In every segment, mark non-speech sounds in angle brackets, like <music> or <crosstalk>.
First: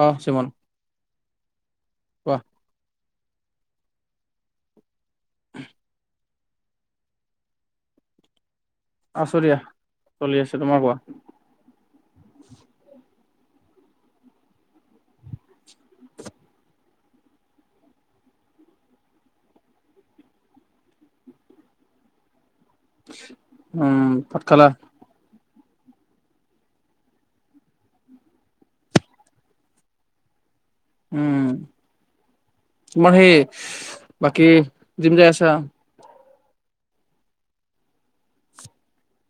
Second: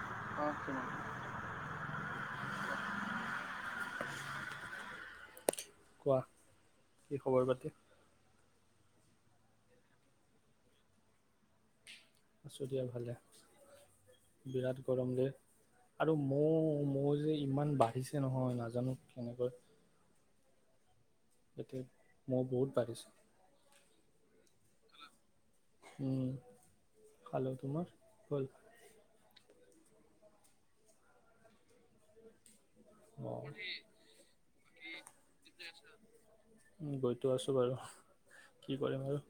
অহ চিমন অকে ম কোৱা <unintelligible> কোৱা খবৰ পাতি আছো দিয়া চলি আছে তোমাৰ কোৱা আছোঁ দিয়া ভালে বিৰাট গৰম দে আৰু মৌ মৌ যে ইমান বাঢ়িছে নহয় নাজানো কেনেকৈ-? যাতে মই বহুত পোৰছ উম পৎকালা হেল্ল' তোমাৰ ক'ল। উম মাৰ সেই অ', বাকি জিম যাই আছা গৈতো আছোঁ বাৰু কি কৰিম আৰু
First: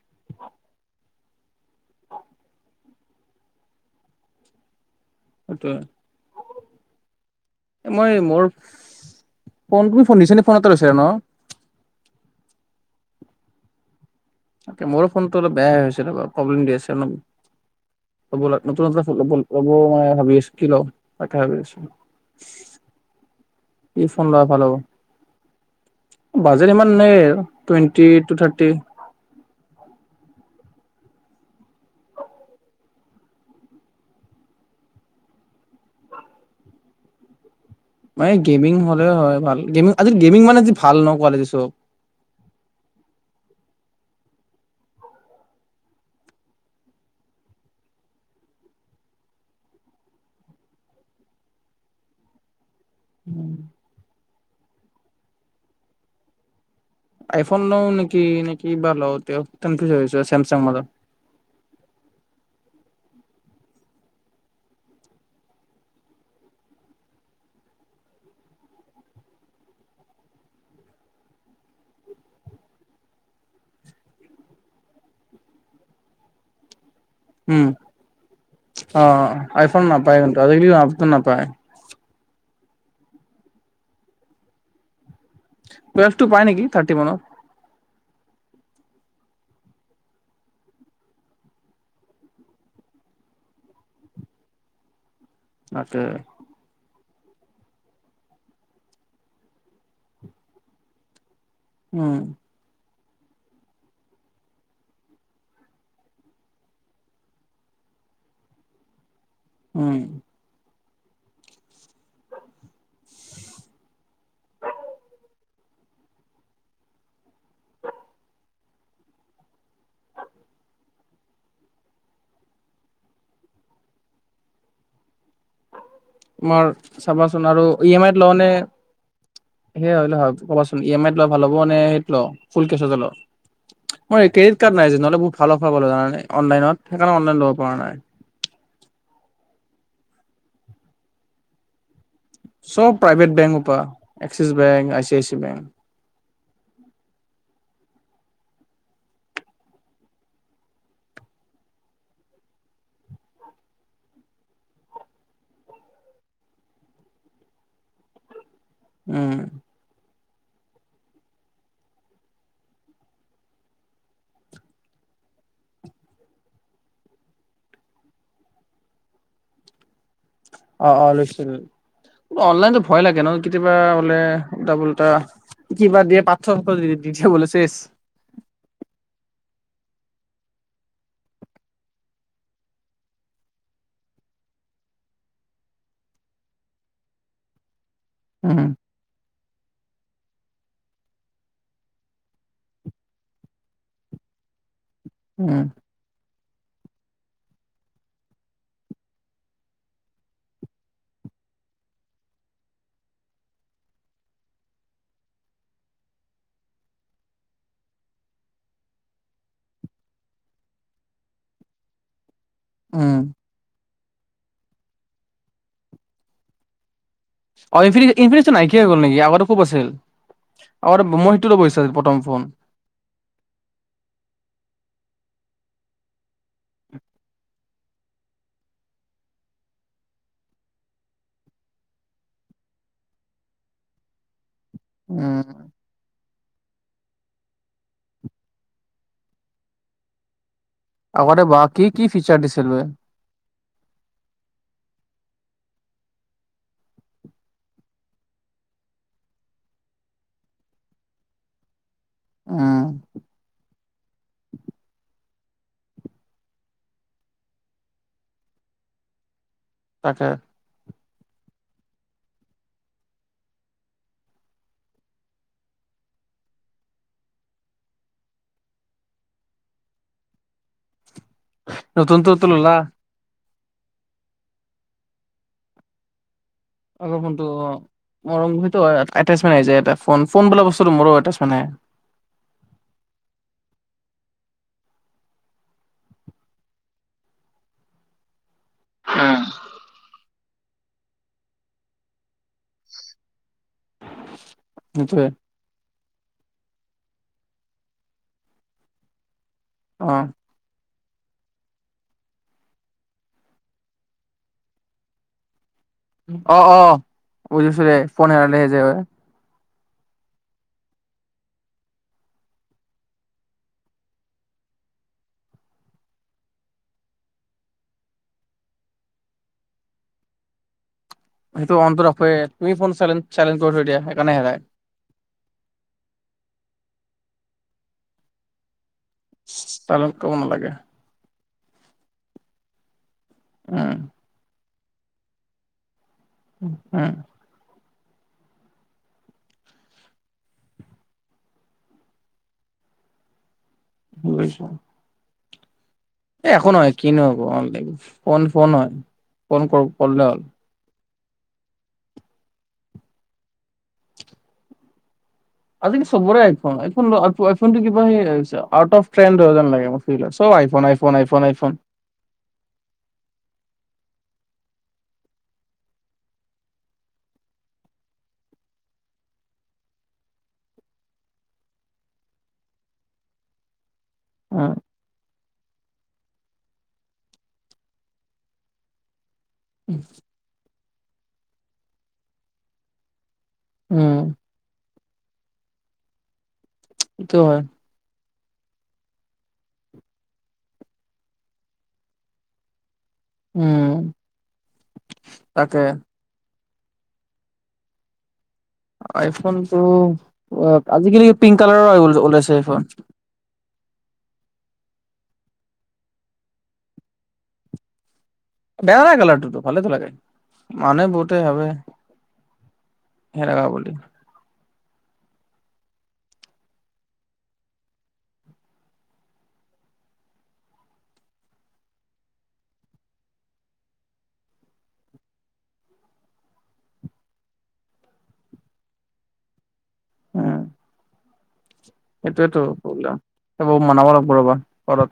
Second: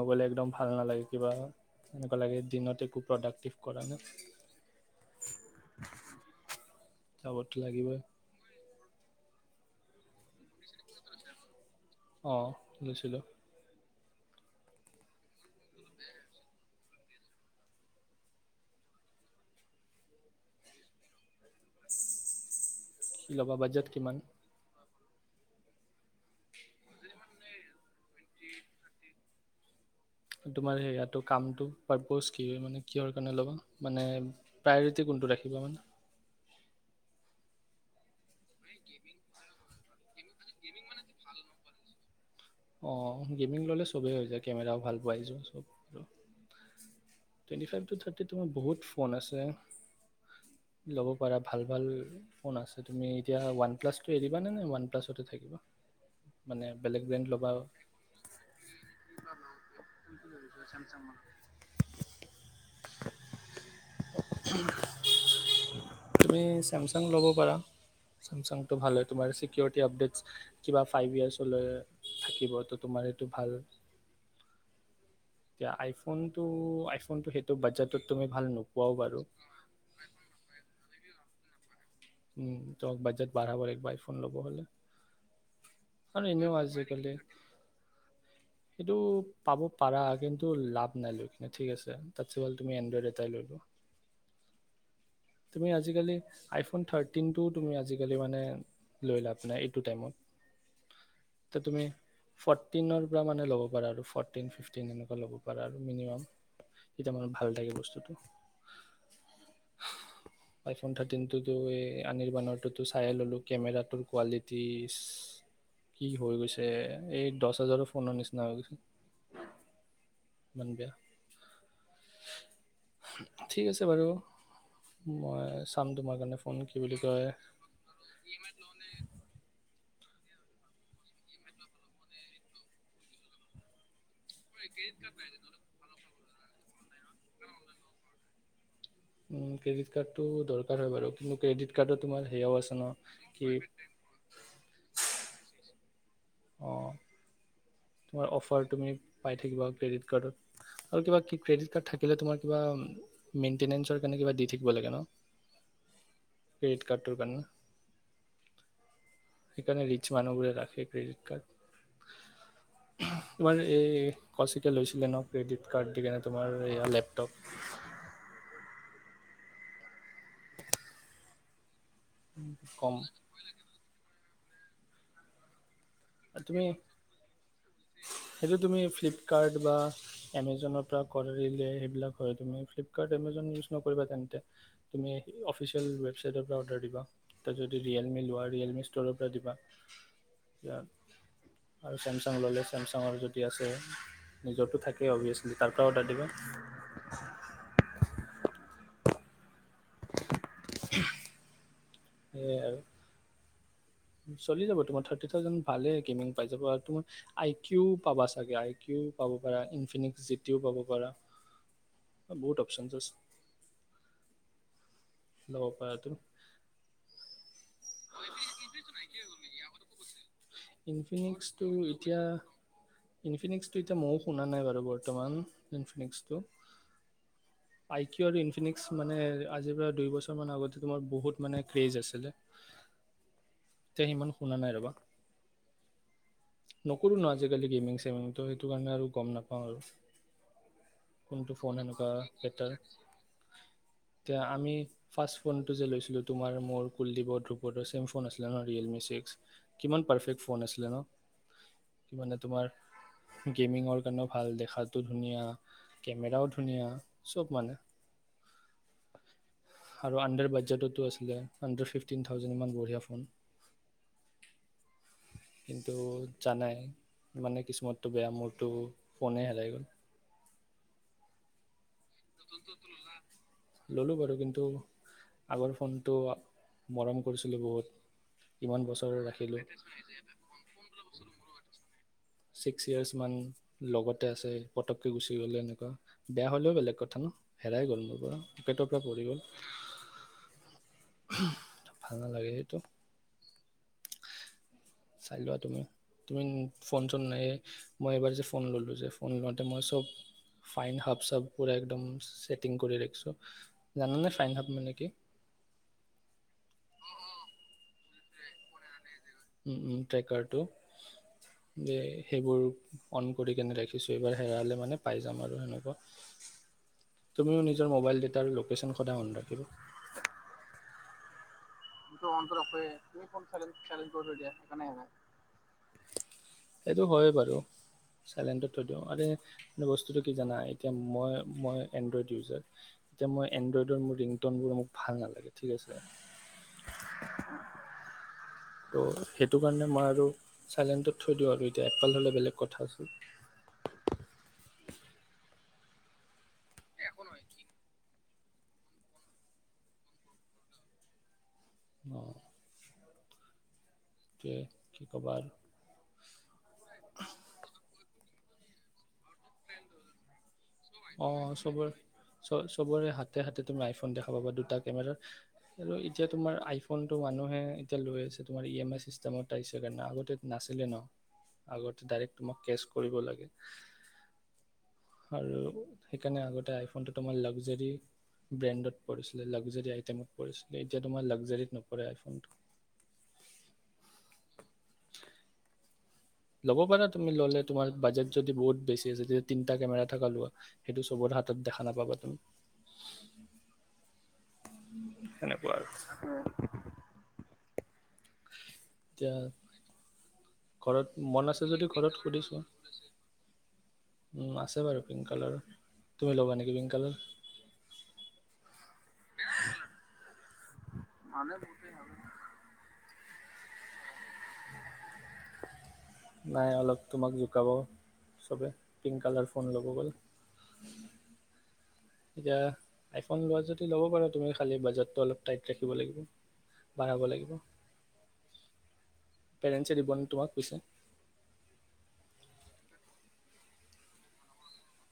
নগ'লে একদম ভাল নালাগে কিবা এনেকুৱা লাগে দিনত একো প্ৰডাক্টিভ কৰা নাই ত যাবতো লাগিবই। মই মোৰ। ফোন তুমি ফোন নিছে নি ফোন এ লৈছা ন। অ লৈছিলোঁ তাকে মোৰো ফোনটো অলপ বেয় হৈছে ৰ প্ৰব্লেম দি আছে অলপব নতুনব লব মই ভাবি আছো কি ল তাকে ভাবি আছো। ল'বা বাজেট কি কিমান ফোন লোৱা ভাল হ'ব বাজেট ইমান নাই টুৱেণ্টি টু থাৰ্টি তোমাৰ সেয়া কামটো পাৰপজ কি মানে কিহৰ কাৰণে ল'বা মানে প্ৰায়ৰিটি কোনটো ৰাখিব মানে ম গেমিং হ'লে হয় ভাল গেমিং আজি গেমিং মানে ভাল ন কোৱালটি চব। অ গেমিং ল'লে চবেই হৈ যায় কেমেৰাও ভাল পোৱাই যাব আৰু টুৱেণ্টি ফাইভ টু থিকে তোমাৰ বহুত ফোন আছে ল'ব পাৰা ভাল ভাল ফোন আছে। তুমি এতিয়া ওৱান প্লাছ এ। নাই নাই ওৱান প্লাছতে থাকিব। আইফোন লও নেকি নেকি বা কনফিউজ চেমচাং মানে। তুমি চেমচাং ল'ব পাৰা চেমচাংটো ভাল হয় তোমাৰ চিকিৰিটি আপডট কিবা ফাইভ ইয়াৰ হলে থাকিব ত তোমাৰ এইটো ভাল এতিয়া আইফোনটো আইফোনটো সেইটো উম বাজেটত তুমি ভাল নোপোৱাও বাৰু আহ আইফোন নাপায় কিন্তু আজিকি নাপায় উম ত বাজেট বাৰ়াবৰ একবাৰ ফোন ল'ব হলে আৰু বয়সটো পাই এনেও নেকি থাৰ্টি আজিকালি মানত, সেইটো পাব পাৰা কিন্তু লাভ নাই লৈ কিনে ঠিক আছে তাতছ হ'ল তুমি এনড্ৰইড এটাই লৈলো। তুমি তাকে। আজিকালি আইফোন থাৰ টিনটো তুমি আজিকালি মানে লৈ লাভ নাই এইটো টাইমত, ত তুমি উম, চবপিনে মানে ল'ব পাৰা আৰু ফ'ৰ্টিন ফিফটিন এনেকুৱা ল'ব পাৰা আৰু মিনিমাম এতিয়া মানে ভাল থাকে বস্তুটো। উম। আইফোন থাৰ্টিনটোতো এই আনিৰ বানৰটোতো চাইে ল'লোঁ কেমেৰাটোৰ কোৱালিটি কি হৈ গৈছে এই দহ হাজাৰৰ ফোনৰ নিচিনা হৈ গৈছে ইমান বেয়া ঠিক আছে বাৰু। মই চাম তোমাৰ কাৰণে ফোন তোমাৰ কি বুলি কয় চাবাচোন আৰু ই এম আইত লওঁ নে? সেইয় হয় কবাচোন ই এম আইত ললে ভাল হ'ব নে সেইটো ললে ফুল কেচত লও। মই ক্ৰেডিট কাৰ্ড নাই যে নহলে ভাল অফাৰ পালো জানানে। অনলাইনত সেইকাৰণে অনলাইন ল'ব পৰা নাই। উম, ক্ৰেডিট কাৰ্ডটো দৰকাৰ হয় বাৰু কিন্তু ক্ৰেডিট। কাৰ্ডত তোমাৰ সেয়াও আছে ন চব প্ৰাইভেট কি বেংক পৰা Axis bank I C I C bank. অঁ তোমাৰ অফাৰ তুমি পাই থাকিবা ক্ৰেডিট কাৰ্ডত আৰু কিবা ক্ৰেডিট কাৰ্ড থাকিলে তোমাৰ কিবা মেইনটেনেঞ্চৰ কাৰণে কিবা দি থাকিব লাগে ন ক্ৰেডিট কাৰ্ডটোৰ কাৰণে। উম। সেইকাৰণে ৰিচ মানুহবোৰে ৰাখে ক্ৰেডিট কাৰ্ড তোমাৰ এই কৌশিকে লৈছিলে ন ক্ৰেডিট কাৰ্ড দি কেনে তোমাৰ এয়া লেপটপ। অঁ অঁ লৈছিলে। অনলাইনতো কম ভয় লাগে নহ কেতিয়াবা বোলে। ওল্তা পোল্তা। কিবা দিয়ে পাঠৰ তুমি সাথৰ দি দিয়ে বুলে তেতিয়া চেচ কিবা এমেজনৰ পৰা কাৰিলে সেইবিলাক হয় তুমি ফ্লিপকাৰ্ট এমজন ইউজ নকৰিবা তেন্তে তুমি অফিচিয়েল ৱেবচাইটৰ পৰা অৰ্ডাৰ দিবা ত যদি। ৰিয়েলমি লোৱা উম, ৰিয়েলমি ষ্ট'ৰ পৰা দিবা। তেতিয়া। আৰু চেমচাং ল'লে চেমচাঙৰ যদি আছে নিজৰতো থাকিবই। অবিয়েচলি উম, তাৰ পৰাৰা অৰ্ডাৰ দিবা। <unintelligible> <unintelligible> সেয়াই আৰু চলি যাব তোমাৰ থাৰ্টি থাউজেণ্ড ভালে গেমিং পাই যাব আৰু তোমাৰ আই কিউ পাবা চাগে আই কিউ পাব পাৰা ইনফিনিকস জিটিও পাব পাৰা। বহুত অপচনছ। উম। লব পাৰা টো। অ ইনফিনিকিশ নাইকিয়া হৈ গ'ল নেকি আগ খুব আছিল আ মই ইনফিনিক্সটো সেইটো প্ৰথম এতিয়া ফোন। ইনফিনিক্সটো ইনফিনিক্স টো। উ <unintelligible> আই কিউ আৰু ইনফিনিশ মানে আজিৰ পৰা দুই বছৰ মান আগতে তোমাৰ বহুত মানে ক্ৰেজ আছিলে এয়া সিমান। শুনা নাই ৰবা। উম, নকৰোঁ ন আজিকালি গেমিং চেমিং তো সেইটো কাৰণে আৰু গম নাপাওঁ আৰু। আগতে কোনটো বা ফোন কি কি এনেকুৱা ফিচাৰ দিছিল বেটাৰ বে এতিয়া আমি। ফাৰ্ষ্ট ফোনটো যে লৈছিলোঁ তোমাৰ মোৰ কুলদীপৰ ধ্ৰুপদৰ ছেম ফোন আছিলে ন ৰিয়েলমি ছিক্স কিমান পাৰফেক্ট ফোন আছিলে ন কি মানে তোমাৰ উম, গেমিঙৰ কাৰণেও ভাল দেখাতটো ধুনীয়া। কেমেৰাও ধুনীয়া চব মানে। আৰু তাকে আণ্ডাৰ বাজেটটো তো আছিল। হাণ্ড্ৰেড ফিফটিন থাউজেণ্ড ইমান বঢ়িয়া ফোন কিন্তু জানাই মানে কিছুমান টো বেয়া মোৰটো ফোনে হেৰাই গ'ল নতুনতোটো ললা ল'লোঁ বাৰু কিন্তু আগৰ ফোনটো আগৰ মৰম ফোনতো কৰিছিলোঁ অ বহুত মৰম ইমান আহে বছৰ এটেচ ৰাখিলোঁ আহে ফোন বোলা বস্তুটো মোৰো এটেচমেন আহে ছিক্স ইয়েৰ্চমান লগতে আছে পটককৈ গুচি গ'লে এনেকুৱা বেয়া হ'লেও বেলেগ কথা ন হেৰাই গ'ল মোৰ পৰা পকেটৰ পৰা পৰি গ'ল ভাল নালাগে সেইটো সেইটোৱে চাই লোৱা তুমি তুমি ফোন চোন নাইয়ে মই এইবাৰ যে ফোন ল'লো যে ফোন ল এ মই চব অ', ফাইন হাব চব পুৰা একদম চেটিং কৰি ৰাখিছোঁ জানানে ফাইন হাত মানে কি? অ অ বুজিছো দে ফোন হেৰালে যে ট্ৰেকাৰটো দে সেইবোৰ অন কৰি কেনে ৰাখিছোঁ এইবাৰ হেৰাালে মানে পাই যাম আৰু সেনেকুৱা তুমিও নিজৰ মোবাইল ডেটাৰ লোকেশ্যন সদায় অন ৰাখিবা সেইটো অনটো ৰাখেৱে তুমি ফোন চাইলেণ্ট চাইলেণ্ট কৰি থৈ দিয়া সেইকাৰণে হেৰাই সেইটো হয়ে বাৰু চাইলেণ্টত থৈ দিওঁ আৰু চাইলেণ্ট বস্তুটো কি কৰিব জানা নালাগে এতিয়া মই মই এণ্ড্ৰইড ইউজাৰ। যে মই উম, এণ্ড্ৰইডৰ মোৰ ৰিংটনবোৰ মোক ভাল নালাগে ঠিক আছে উম ত' সেইটো কাৰণে মই আৰু চাইলেণ্টত থৈ দিওঁ আৰু এতিয়া আপেল হ'লে বেলেগ কথা আছিল। বুজিছো একো নহয় কিনো হব ফোন ফোন হয় ফোন কৰ কৰিলে হ'ল। অ, সেইটোৱে আজিকালি চবৰে আইফোন আইফোন লোৱা আইফোনটো কিবা সেই আউট অফ ট্ৰেণ্ড হয় জেন লাগে বস্তুবিলাক চব আই ফোন। অ চবৰে চবৰে হাতে হাতে তুমি আইফোন দেখা কাৰুবা দুটা কেমেৰাৰ আৰু এতিয়া তোমাৰ আইফোনটো মানুহে এতিয়া লৈ আছে তোমাৰ ই এম আই চিষ্টেমত আহিছে কাৰণে আগতে নাছিলে ন আগতে ডাইৰেক্ট তোমাক কেচ কৰিব লাগে। উম আৰু সেইকাৰণে আগতে আইফোনটো তোমাৰ লাগজাৰী ব্ৰেণ্ডত পৰিছিল। লাগজাৰী আইটেমত পৰিছে। এতিয়া তোমাৰ লাগজাৰীত নপৰে আইফোনটো। উম ল'ব পাৰা তুমি সেইটো ল'লে হয় তোমাৰ বাজেট যদি বহুত বেছি আছে তেতিয়া তিনটা কেমেৰা থকা লোৱা সেইটো চবত হাতত দেখা নাপাবা তুমি। উম সেনেকুৱা তাকে আৰু এতিয়া আইফোনটো অ ঘৰত আজিকালি মন পিংক আছে কালাৰৰ যদি ঘৰত ওল- ওলাইছে সুধিছো আইফোন উম আছে বাৰু পিংক কালাৰ তুমি ল'বা নেকি পিংক কালাৰ, বেয়া নাই লগা কিন্তু ভালে লাগে। মান বহুতে ভাবে। বেযা বুলি নাই অলপ তোমাক জোকাব চবে পিংক কালাৰ ফোন ল'ব গ'ল এতিয়া আইফোন লোৱা যদি ল'ব পাৰা তুমি খালী বাজেটটো অলপ টাইট ৰাখিব লাগিব বাঢ়াব লাগিব। পেৰেণ্টছে দিবন তোমাক পইচা সেইটোয়ো প্ৰব্লেম সব মনাব লাগিব ৰ'বা ঘৰত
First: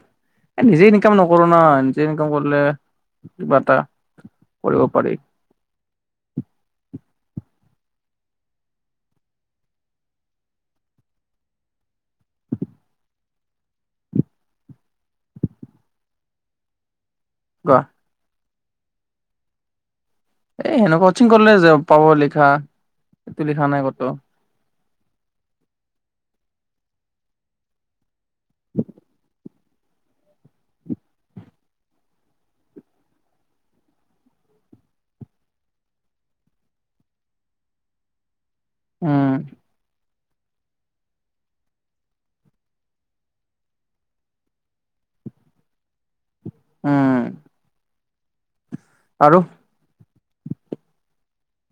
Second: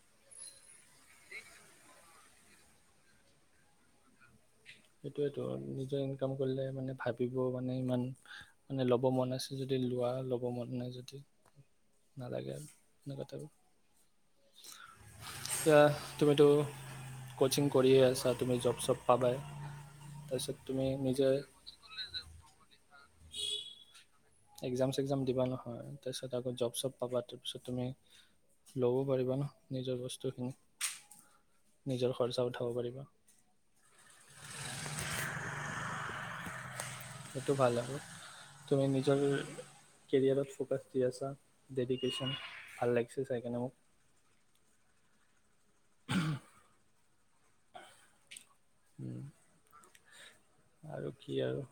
নিজে ইনকাম নকৰো ন নিজে ইনকাম কৰিলে কিবা এটা। কৰিব পাৰি সেটোয়েতো নিজৰ ইনকাম কৰিলে মানে ভাবিব মে। মানে ইমান মানে ল'ব মন আছে যদি লোৱা ল'ব মন নাই যদি নালাগে আৰু সেনেকুৱা আৰু এয়া তুমিতো। কচিং কোৱা। কৰিয় আছা তুমি জব চব পাবায় এই সেনেক কচিং কৰিলে যে পাব লিখা। টো লিখা নাই ক'ত একজাম চেকজাম দিবা নহয় তাৰপিছত আকৌ জব চব পাবা তাৰপিছত তুমি ল'বও পাৰিবা নহ নিজৰ বস্তুখিনি নিজৰ খৰচা উঠাব পাৰিবা। সেইটো ভাল হ'ব তুমি নিজৰ উম কেৰিয়াৰত ফ'কাছ দি আছা ডেডিকেশ্যন ভাল লাগিছে চাইকাৰণে মোক উম আৰু আৰু কি আৰু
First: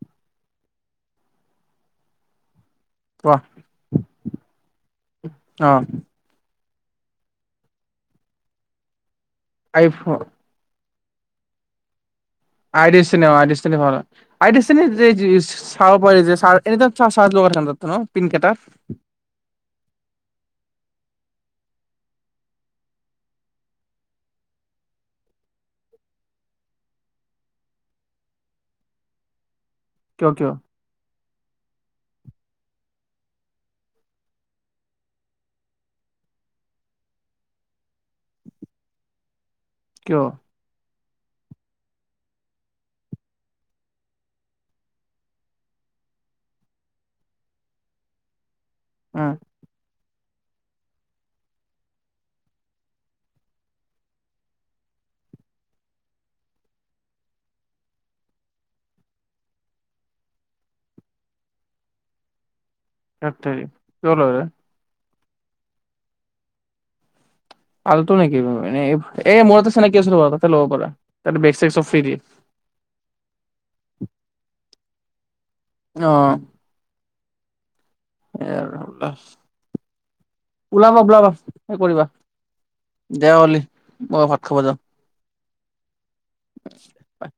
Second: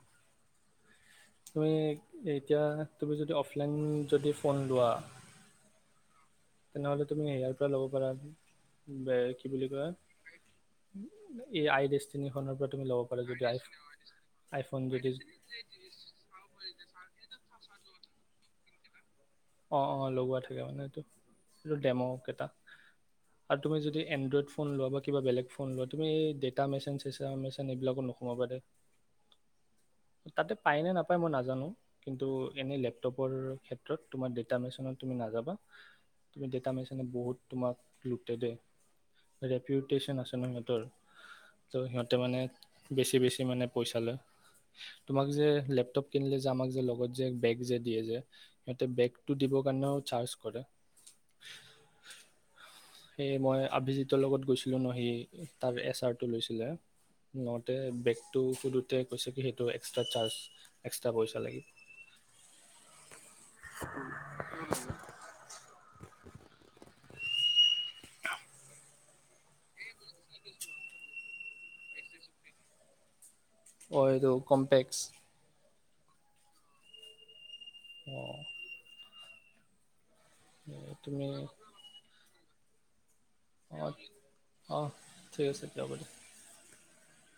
তুমি এতিয়া তুমি কোৱা যদি অফলাইন যদি ফোন লোৱা অ তেনেহ'লে তুমি সেয়াৰ পৰা ল'ব পাৰা বুলি কয় আইফোন। এই আই দি আই ডিচিনাৱাল আই আইফোন ডিচিনিৱাল যদি চাব পাৰি এ ল ন, পিনকেটাট অ অ লগোৱা থাকে মানে এইটো এইটো ডেম' কেইটা আৰু তুমি যদি এণ্ড্ৰইড ফোন লোৱা বা কিবা বেলেগ ফোন লোৱা তুমি এই ডেটা মেচিন চেচ মেচিন এইবিলাকো নোসোমাব দে, কিয় কিয় তাতে পায়নে নাপায় মই নাজানো কিন্তু এনেই লেপ। টপৰ ক্ষেত্ৰত তোমাৰ ডেটা মেচনত তুমি নাযাবা তুমি ডেটা মেচনে বহুত তোমাক লুটে দে। কিয় ৰেপিউটেশ্যন আছে ন সিহঁতৰ ত' সিহঁতে মানে বেছি-বেছি মানে পইচা লয়, তোমাক যে লেপটপ কিনিলে যে, আমাক যে, লগত যে, বেগ যে, দিয়ে যে সিহঁতে উম বেগটো দিব কাৰণেও চাৰ্জ কৰে। সেয়ে মই আভিজিতৰ লগত গৈছিলোঁ ন, সি তাৰ এচ আৰটো লৈছিলে, লওঁতে বেগটো সোধোতে কৈছে কি সেইটো এক্সট্ৰা চাৰ্জ, এক্সট্ৰা পইচা লাগে। সেত তেৰি, কিয় লাগে? আৰু টো নেকি, এই মোৰটো চিনাকি আছিল ল'ৰাটো ফোন নম্বৰটো ল'ব পাৰা তাতে বেগ-চেগ চব ফ্ৰী দিয়ে। অ এইটো কম্পেক বুচ <unintelligible> আহ অঁ এই আহমলাহ <unintelligible> এ তুমি ওলাবা-ওলাবা সে কৰিবা। দে হ'ল‌ এই, অঁ মই ভাত খাব যাওঁ। অঁ ঠিক আছে দিয়া, হব দে। বাই